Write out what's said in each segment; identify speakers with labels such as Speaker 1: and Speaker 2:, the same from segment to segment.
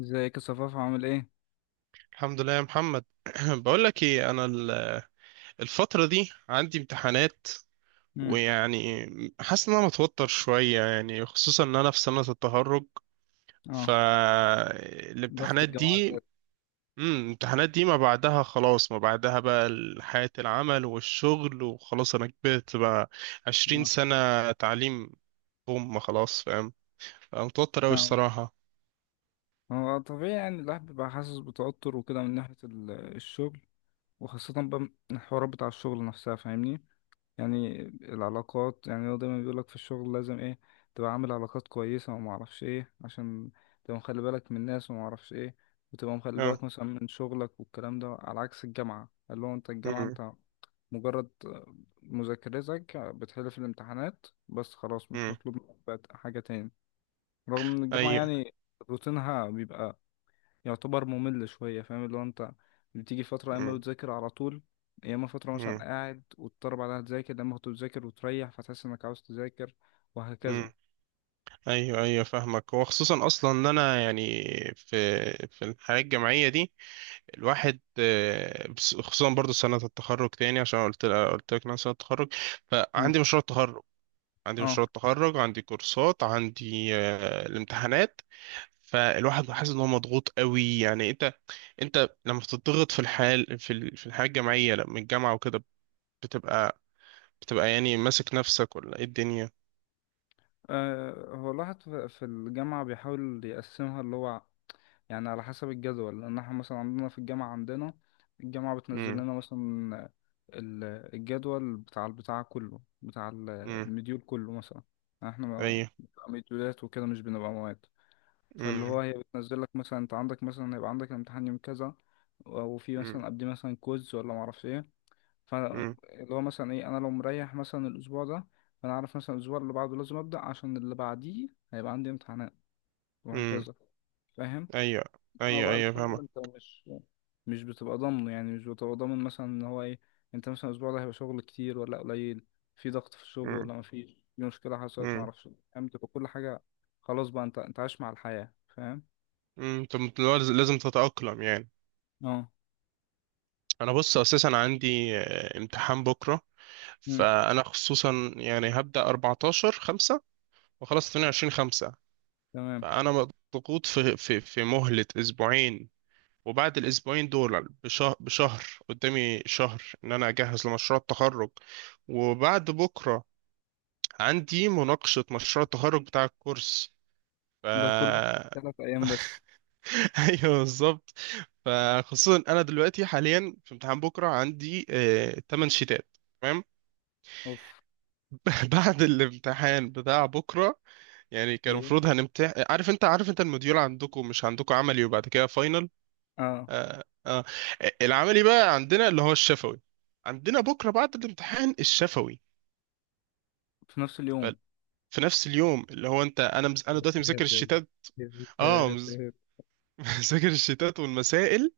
Speaker 1: ازيك يا صفاف، عامل ايه؟
Speaker 2: الحمد لله يا محمد بقول لك ايه، انا الفتره دي عندي امتحانات.
Speaker 1: امم
Speaker 2: ويعني حاسس ان انا متوتر شويه، يعني خصوصا ان انا في سنه التخرج.
Speaker 1: اه، ضغط
Speaker 2: فالامتحانات
Speaker 1: الجامعة
Speaker 2: دي
Speaker 1: زاد.
Speaker 2: الامتحانات دي ما بعدها خلاص، ما بعدها بقى حياه العمل والشغل، وخلاص انا كبرت بقى. 20
Speaker 1: اه،
Speaker 2: سنه تعليم. هم خلاص، فاهم. أنا متوتر قوي
Speaker 1: فاهم.
Speaker 2: الصراحه.
Speaker 1: هو طبيعي يعني الواحد بيبقى حاسس بتوتر وكده من ناحية الشغل، وخاصة بقى من الحوارات بتاع الشغل نفسها، فاهمني؟ يعني العلاقات، يعني هو دايما بيقولك في الشغل لازم ايه، تبقى عامل علاقات كويسة وما اعرفش ايه، عشان تبقى مخلي بالك من الناس وما اعرفش ايه، وتبقى مخلي
Speaker 2: اه.
Speaker 1: بالك مثلا من شغلك والكلام ده، على عكس الجامعة اللي هو انت الجامعة
Speaker 2: امم.
Speaker 1: انت مجرد مذاكرتك بتحل في الامتحانات بس، خلاص مش
Speaker 2: امم.
Speaker 1: مطلوب منك بقى حاجة تاني. رغم ان الجامعة
Speaker 2: ايوه.
Speaker 1: يعني روتينها بيبقى يعتبر ممل شوية، فاهم اللي هو انت بتيجي فترة يا اما بتذاكر على طول، يا اما فترة مثلا قاعد وتضطر بعدها تذاكر لما كنت بتذاكر وتريح فتحس انك عاوز تذاكر، وهكذا.
Speaker 2: امم. ايوه ايوه فاهمك، وخصوصا اصلا ان انا يعني في الحياه الجامعيه دي الواحد خصوصا برضو سنه التخرج، تاني عشان قلت لك إن انا سنه التخرج.
Speaker 1: مم.
Speaker 2: فعندي مشروع التخرج. عندي
Speaker 1: اه.
Speaker 2: مشروع التخرج، عندي كورسات، عندي الامتحانات. فالواحد حاسس ان هو مضغوط قوي. يعني انت، لما بتضغط في الحال، في في الحياه الجامعيه، لما الجامعه وكده بتبقى يعني ماسك نفسك، ولا ايه الدنيا؟
Speaker 1: أه، هو الواحد في الجامعة بيحاول يقسمها اللي هو يعني على حسب الجدول، لأن احنا مثلا عندنا في الجامعة عندنا الجامعة بتنزل
Speaker 2: امم.
Speaker 1: لنا مثلا ال- الجدول بتاع البتاع كله، بتاع
Speaker 2: امم.
Speaker 1: المديول كله مثلا. احنا
Speaker 2: ايوه.
Speaker 1: بنبقى مديولات وكده، مش بنبقى مواد. فاللي هو
Speaker 2: امم.
Speaker 1: هي بتنزل لك مثلا انت عندك، مثلا هيبقى عندك امتحان يوم كذا، وفي
Speaker 2: امم،
Speaker 1: مثلا قبل مثلا كويز ولا معرفش ايه.
Speaker 2: امم.
Speaker 1: فاللي هو مثلا ايه، انا لو مريح مثلا الاسبوع ده، فانا عارف مثلا الاسبوع اللي بعده لازم ابدا، عشان اللي بعديه هيبقى عندي امتحانات،
Speaker 2: امم.
Speaker 1: وهكذا. فاهم.
Speaker 2: ايوه
Speaker 1: اه
Speaker 2: ايوه
Speaker 1: بقى
Speaker 2: ايوه
Speaker 1: الشغل
Speaker 2: فاهمة.
Speaker 1: انت مش مش بتبقى ضامنه، يعني مش بتبقى ضامن مثلا ان هو ايه، انت مثلا الاسبوع ده هيبقى شغل كتير ولا قليل، في ضغط في الشغل
Speaker 2: امم.
Speaker 1: ولا مفيش، في مشكله حصلت
Speaker 2: امم.
Speaker 1: معرفش، فاهم، تبقى كل حاجه خلاص بقى، انت انت عايش مع الحياه، فاهم.
Speaker 2: امم. طب لازم لازم تتأقلم يعني.
Speaker 1: اه.
Speaker 2: انا بص، اساسا عندي امتحان بكرة.
Speaker 1: مم.
Speaker 2: فانا خصوصا يعني هبدأ 14/5 وخلاص 22/5.
Speaker 1: تمام.
Speaker 2: فانا مضغوط في مهلة اسبوعين، وبعد الاسبوعين دول بشهر بشهر قدامي شهر ان انا اجهز لمشروع التخرج. وبعد بكرة عندي مناقشة مشروع التخرج بتاع الكورس. ف
Speaker 1: ده كله في ثلاث أيام بس؟
Speaker 2: ايوه بالظبط. فخصوصا انا دلوقتي حاليا في امتحان بكره، عندي 8 شيتات. تمام.
Speaker 1: أوف.
Speaker 2: بعد الامتحان بتاع بكره يعني كان
Speaker 1: إيه.
Speaker 2: المفروض هنمتحن. عارف انت الموديول عندكم؟ مش عندكم عملي وبعد كده فاينل.
Speaker 1: آه.
Speaker 2: آه آه. العملي بقى عندنا اللي هو الشفوي. عندنا بكره بعد الامتحان الشفوي.
Speaker 1: في نفس
Speaker 2: ف-
Speaker 1: اليوم.
Speaker 2: في نفس اليوم. اللي هو انت، انا
Speaker 1: يا
Speaker 2: دلوقتي مذاكر
Speaker 1: ساتر،
Speaker 2: الشتات.
Speaker 1: يا
Speaker 2: اه
Speaker 1: ساتر.
Speaker 2: مذاكر الشتات والمسائل.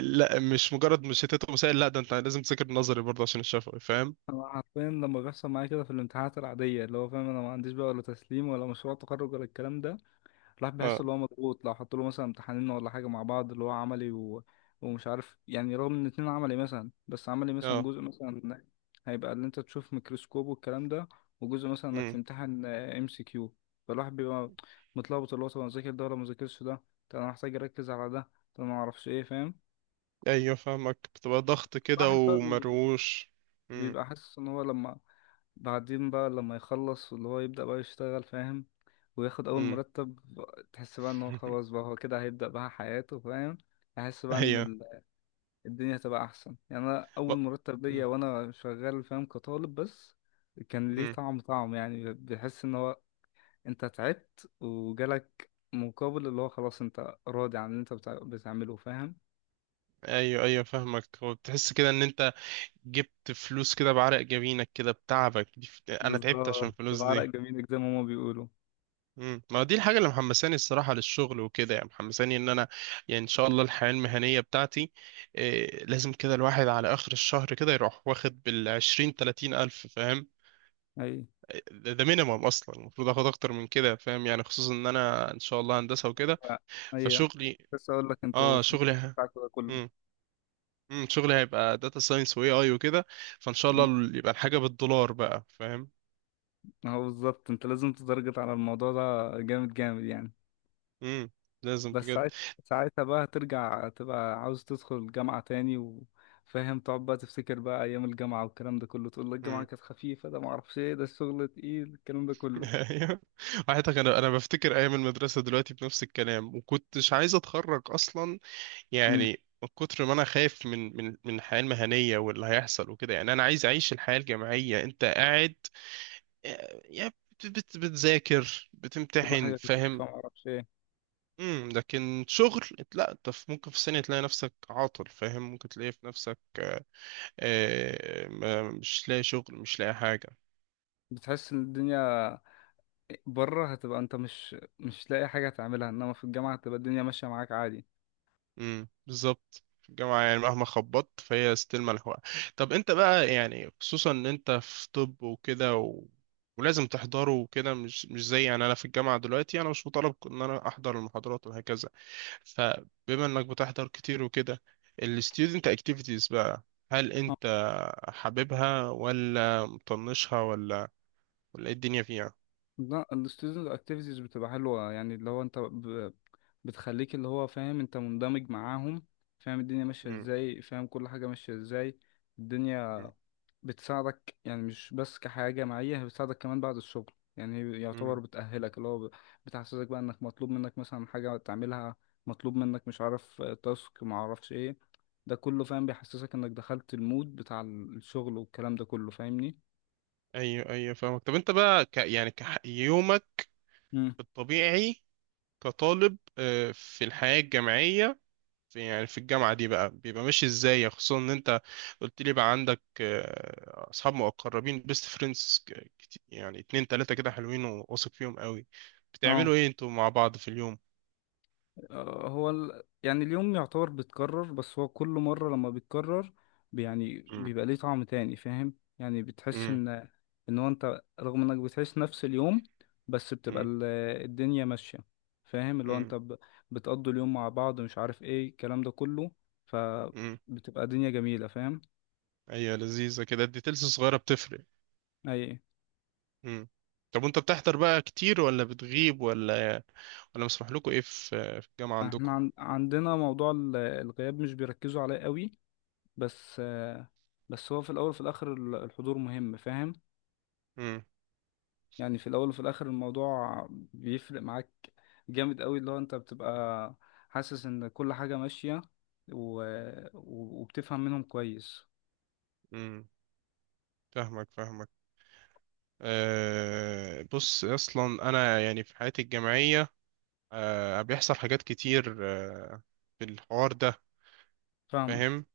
Speaker 2: لا مش مجرد مشيتات وسائل، لا ده انت لازم تذاكر نظري برضه عشان الشفوي، فاهم.
Speaker 1: أنا حرفيا لما بيحصل معايا كده في الامتحانات العادية اللي هو، فاهم، أنا ما عنديش بقى ولا تسليم ولا مشروع تخرج ولا الكلام ده، الواحد بيحس
Speaker 2: اه.
Speaker 1: اللي هو مضغوط. لو حط له مثلا امتحانين ولا حاجة مع بعض اللي هو عملي ومش عارف يعني، رغم ان اتنين عملي مثلا، بس عملي مثلا
Speaker 2: اه.
Speaker 1: جزء مثلا هيبقى اللي انت تشوف ميكروسكوب والكلام ده، وجزء مثلا انك
Speaker 2: امم.
Speaker 1: تمتحن ام سي كيو. فالواحد بيبقى متلخبط اللي هو، طب انا اذاكر ده ولا ما اذاكرش ده، طب انا محتاج اركز على ده، طب انا ما اعرفش ايه، فاهم.
Speaker 2: ايوه فاهمك، بتبقى ضغط كده
Speaker 1: الواحد بقى
Speaker 2: ومروش. امم.
Speaker 1: بيبقى حاسس ان هو لما بعدين بقى، لما يخلص واللي هو يبدأ بقى يشتغل، فاهم، وياخد أول
Speaker 2: امم.
Speaker 1: مرتب، تحس بقى إن هو خلاص بقى هو كده هيبدأ بقى حياته، فاهم. أحس بقى إن
Speaker 2: ايوه.
Speaker 1: الدنيا هتبقى أحسن يعني. أنا
Speaker 2: ب...
Speaker 1: أول مرتب ليا
Speaker 2: مم.
Speaker 1: وأنا شغال، فاهم، كطالب بس، كان ليه
Speaker 2: مم.
Speaker 1: طعم طعم يعني. بحس إن هو أنت تعبت وجالك مقابل اللي هو خلاص، أنت راضي عن اللي أنت بتعمله، فاهم.
Speaker 2: ايوه ايوه فاهمك. هو بتحس كده ان انت جبت فلوس كده بعرق جبينك كده، بتعبك دي انا تعبت عشان
Speaker 1: بالظبط،
Speaker 2: الفلوس
Speaker 1: بعرق
Speaker 2: دي.
Speaker 1: جميل زي ما هما بيقولوا.
Speaker 2: مم. ما دي الحاجة اللي محمساني الصراحة للشغل وكده، يعني محمساني ان انا يعني ان شاء الله الحياة المهنية بتاعتي إيه. لازم كده الواحد على اخر الشهر كده يروح واخد بالعشرين 30 ألف، فاهم.
Speaker 1: أي.
Speaker 2: ده مينيمم اصلا، المفروض اخد اكتر من كده، فاهم. يعني خصوصا ان انا ان شاء الله هندسة وكده.
Speaker 1: ف-. ايوه.
Speaker 2: فشغلي.
Speaker 1: بس اقول لك انتوا
Speaker 2: اه
Speaker 1: في
Speaker 2: شغلي
Speaker 1: المكان بتاعكوا ده كله.
Speaker 2: مم. مم. شغلي هيبقى داتا ساينس AI وكده. فان شاء
Speaker 1: مم.
Speaker 2: الله يبقى الحاجة بالدولار بقى، فاهم.
Speaker 1: اهو بالظبط، انت لازم تتارجت على الموضوع ده جامد جامد يعني.
Speaker 2: مم. لازم
Speaker 1: بس
Speaker 2: بجد.
Speaker 1: ساعت- ساعتها بقى ترجع تبقى عاوز تدخل الجامعة تاني، وفاهم تقعد بقى تفتكر بقى ايام الجامعة والكلام ده كله، تقول لك الجامعة كانت خفيفة، ده معرفش ايه، ده الشغل تقيل، الكلام ده كله.
Speaker 2: ايوه. على فكرة انا بفتكر ايام المدرسه دلوقتي بنفس الكلام، وكنتش عايز اتخرج اصلا.
Speaker 1: مم.
Speaker 2: يعني من كتر ما انا خايف من الحياه المهنيه واللي هيحصل وكده، يعني انا عايز اعيش الحياه الجامعيه. انت قاعد يعني بتذاكر
Speaker 1: كل
Speaker 2: بتمتحن،
Speaker 1: حاجة خفيفة
Speaker 2: فاهم.
Speaker 1: معرفش ايه.
Speaker 2: امم. لكن شغل. لا انت ممكن في سنه تلاقي نفسك عاطل، فاهم. ممكن تلاقي في نفسك مش لاقي شغل، مش لاقي حاجه.
Speaker 1: بتحس ان الدنيا بره هتبقى انت مش مش لاقي حاجة تعملها، انما في الجامعة هتبقى الدنيا ماشية معاك عادي.
Speaker 2: بالظبط. في الجامعة يعني مهما خبطت فهي ستيل ملحوقة. طب انت بقى، يعني خصوصا ان انت في طب وكده ولازم تحضره وكده. مش زي يعني انا في الجامعة دلوقتي، انا مش مطالب ان انا احضر المحاضرات وهكذا. فبما انك بتحضر كتير وكده، ال student activities بقى، هل انت حاببها ولا مطنشها، ولا ولا ايه الدنيا فيها؟
Speaker 1: لا، ال student activities بتبقى حلوة، يعني اللي هو انت بتخليك اللي هو، فاهم انت مندمج معاهم، فاهم الدنيا ماشية
Speaker 2: امم.
Speaker 1: ازاي، فاهم كل حاجة ماشية ازاي. الدنيا
Speaker 2: امم.
Speaker 1: بتساعدك يعني، مش بس كحياة جامعية، هي بتساعدك كمان بعد الشغل. يعني هي يعتبر
Speaker 2: امم.
Speaker 1: بتأهلك اللي هو بتحسسك بقى انك مطلوب منك مثلا حاجة تعملها، مطلوب منك مش عارف تاسك معرفش ايه، ده كله فاهم بيحسسك انك دخلت المود بتاع الشغل والكلام ده كله، فاهمني؟
Speaker 2: ايوه ايوه فاهمك. طب انت بقى يعني يومك
Speaker 1: مم.
Speaker 2: الطبيعي كطالب في الحياة الجامعية، في يعني في الجامعة دي بقى بيبقى ماشي ازاي، يعني خصوصا ان انت قلت لي بقى عندك اصحاب مقربين، بيست فريندز، يعني اتنين تلاتة كده حلوين وواثق فيهم قوي.
Speaker 1: اه.
Speaker 2: بتعملوا ايه انتوا مع بعض في اليوم؟
Speaker 1: هو يعني اليوم يعتبر بيتكرر، بس هو كل مرة لما بيتكرر يعني
Speaker 2: مم.
Speaker 1: بيبقى ليه طعم تاني، فاهم يعني، بتحس
Speaker 2: مم.
Speaker 1: ان هو انت رغم انك بتعيش نفس اليوم، بس بتبقى
Speaker 2: مم.
Speaker 1: الدنيا ماشية، فاهم اللي هو
Speaker 2: مم.
Speaker 1: انت بتقضوا اليوم مع بعض، مش عارف ايه الكلام ده كله،
Speaker 2: مم.
Speaker 1: فبتبقى دنيا جميلة، فاهم.
Speaker 2: ايوه لذيذة كده، الديتيلز الصغيرة بتفرق.
Speaker 1: اي.
Speaker 2: مم. طب وانت بتحضر بقى كتير ولا بتغيب، ولا ولا مسموح لكم ايه في الجامعة
Speaker 1: احنا
Speaker 2: عندكم؟
Speaker 1: عن... عندنا موضوع الغياب مش بيركزوا عليه قوي، بس آه، بس هو في الاول وفي الاخر الحضور مهم، فاهم
Speaker 2: امم.
Speaker 1: يعني. في الاول وفي الاخر الموضوع بيفرق معاك جامد قوي، اللي هو انت بتبقى حاسس ان كل حاجة ماشية، و... و وبتفهم منهم كويس.
Speaker 2: امم. فاهمك فاهمك. أه بص، اصلا انا يعني في حياتي الجامعيه أه بيحصل حاجات كتير. أه في الحوار ده
Speaker 1: فاهمك.
Speaker 2: فاهم.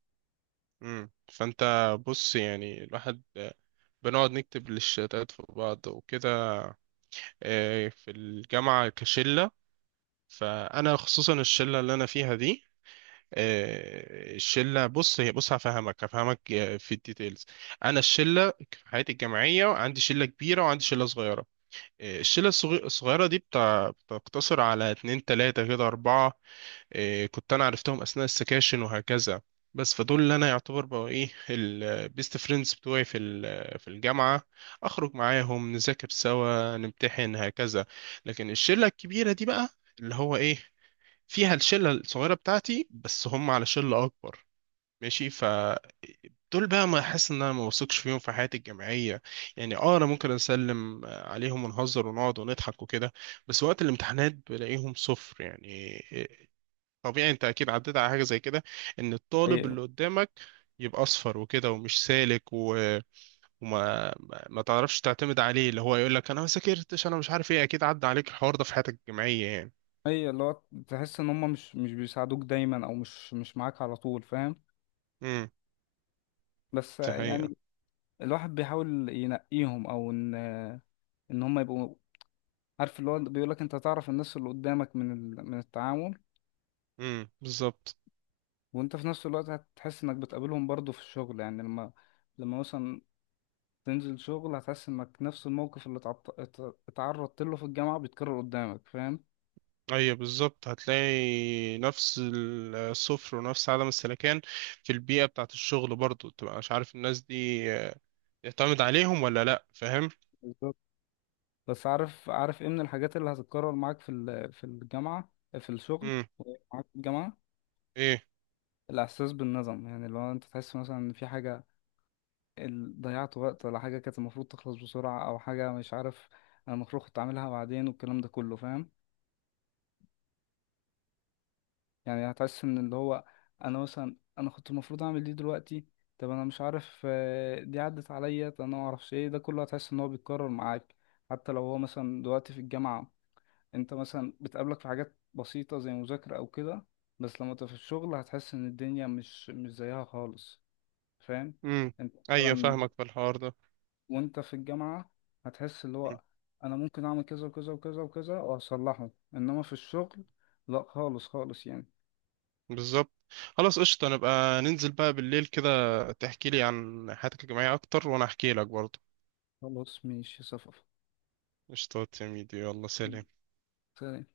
Speaker 2: مم. فانت بص يعني الواحد بنقعد نكتب للشتات في بعض وكده. في الجامعه كشله، فانا خصوصا الشله اللي انا فيها دي، الشله بص هي بص هفهمك في الديتيلز. انا الشله في حياتي الجامعيه عندي شله كبيره وعندي شله صغيره. إيه، الشلة الصغيرة دي بتاع بتقتصر على اتنين تلاتة كده أربعة. إيه، كنت أنا عرفتهم أثناء السكاشن وهكذا. بس فدول اللي أنا يعتبر بقوا إيه البيست فريندز بتوعي في في الجامعة. أخرج معاهم، نذاكر سوا، نمتحن، هكذا. لكن الشلة الكبيرة دي بقى، اللي هو إيه، فيها الشلة الصغيرة بتاعتي بس هم على شلة أكبر. ماشي. دول بقى ما احس ان انا ما بثقش فيهم في حياتي الجامعيه. يعني اه انا ممكن اسلم عليهم ونهزر ونقعد ونضحك وكده. بس وقت الامتحانات بلاقيهم صفر، يعني طبيعي انت اكيد عديت على حاجه زي كده، ان الطالب
Speaker 1: ايوه،
Speaker 2: اللي قدامك يبقى اصفر وكده ومش سالك وما ما ما تعرفش تعتمد عليه، اللي هو يقول لك انا ما ذاكرتش، انا مش عارف ايه. اكيد عدى عليك الحوار ده في حياتك الجامعيه يعني.
Speaker 1: ايوه، اللي هو تحس ان هم مش مش بيساعدوك دايما، او مش مش معاك على طول، فاهم.
Speaker 2: امم.
Speaker 1: بس
Speaker 2: دي حقيقه.
Speaker 1: يعني الواحد بيحاول ينقيهم، او ان ان هم يبقوا عارف، اللي هو بيقولك انت تعرف الناس اللي قدامك من من التعامل.
Speaker 2: بالظبط.
Speaker 1: وانت في نفس الوقت هتحس انك بتقابلهم برضو في الشغل، يعني لما مثلا تنزل شغل، هتحس انك نفس الموقف اللي اتعرضت له في الجامعة بيتكرر قدامك، فاهم.
Speaker 2: ايوه بالظبط، هتلاقي نفس الصفر ونفس عدم السلكان في البيئة بتاعة الشغل برضو، تبقى مش عارف الناس دي يعتمد عليهم ولا لا، فاهم.
Speaker 1: بالظبط. بس عارف عارف ايه من الحاجات اللي هتتكرر معاك في في الجامعة في الشغل،
Speaker 2: امم.
Speaker 1: معاك في الجامعة،
Speaker 2: ايه.
Speaker 1: الإحساس بالندم، يعني لو أنت تحس مثلا إن في حاجة ضيعت وقت، ولا حاجة كانت المفروض تخلص بسرعة، أو حاجة مش عارف أنا المفروض كنت أعملها بعدين والكلام ده كله، فاهم. يعني هتحس من اللي هو انا كنت المفروض اعمل دي دلوقتي، طب انا مش عارف آه، دي عدت عليا، طب انا ما اعرفش ايه، ده كله هتحس ان هو بيتكرر معاك. حتى لو هو مثلا دلوقتي في الجامعة انت مثلا بتقابلك في حاجات بسيطة زي مذاكرة او كده، بس لما تبقى في الشغل هتحس ان الدنيا مش مش زيها خالص، فاهم.
Speaker 2: امم.
Speaker 1: انت
Speaker 2: ايوه
Speaker 1: مثلا
Speaker 2: فاهمك في الحوار ده.
Speaker 1: وانت في الجامعة هتحس اللي
Speaker 2: مم.
Speaker 1: هو انا ممكن اعمل كذا وكذا وكذا وكذا واصلحه، انما في الشغل لا خالص خالص يعني.
Speaker 2: بالظبط. خلاص قشطة، نبقى ننزل بقى بالليل كده، تحكي لي عن حياتك الجامعية اكتر وانا احكي لك برضو.
Speaker 1: خلاص ماشي صفا.
Speaker 2: قشطة يا ميدي، يلا سلام.
Speaker 1: تمام.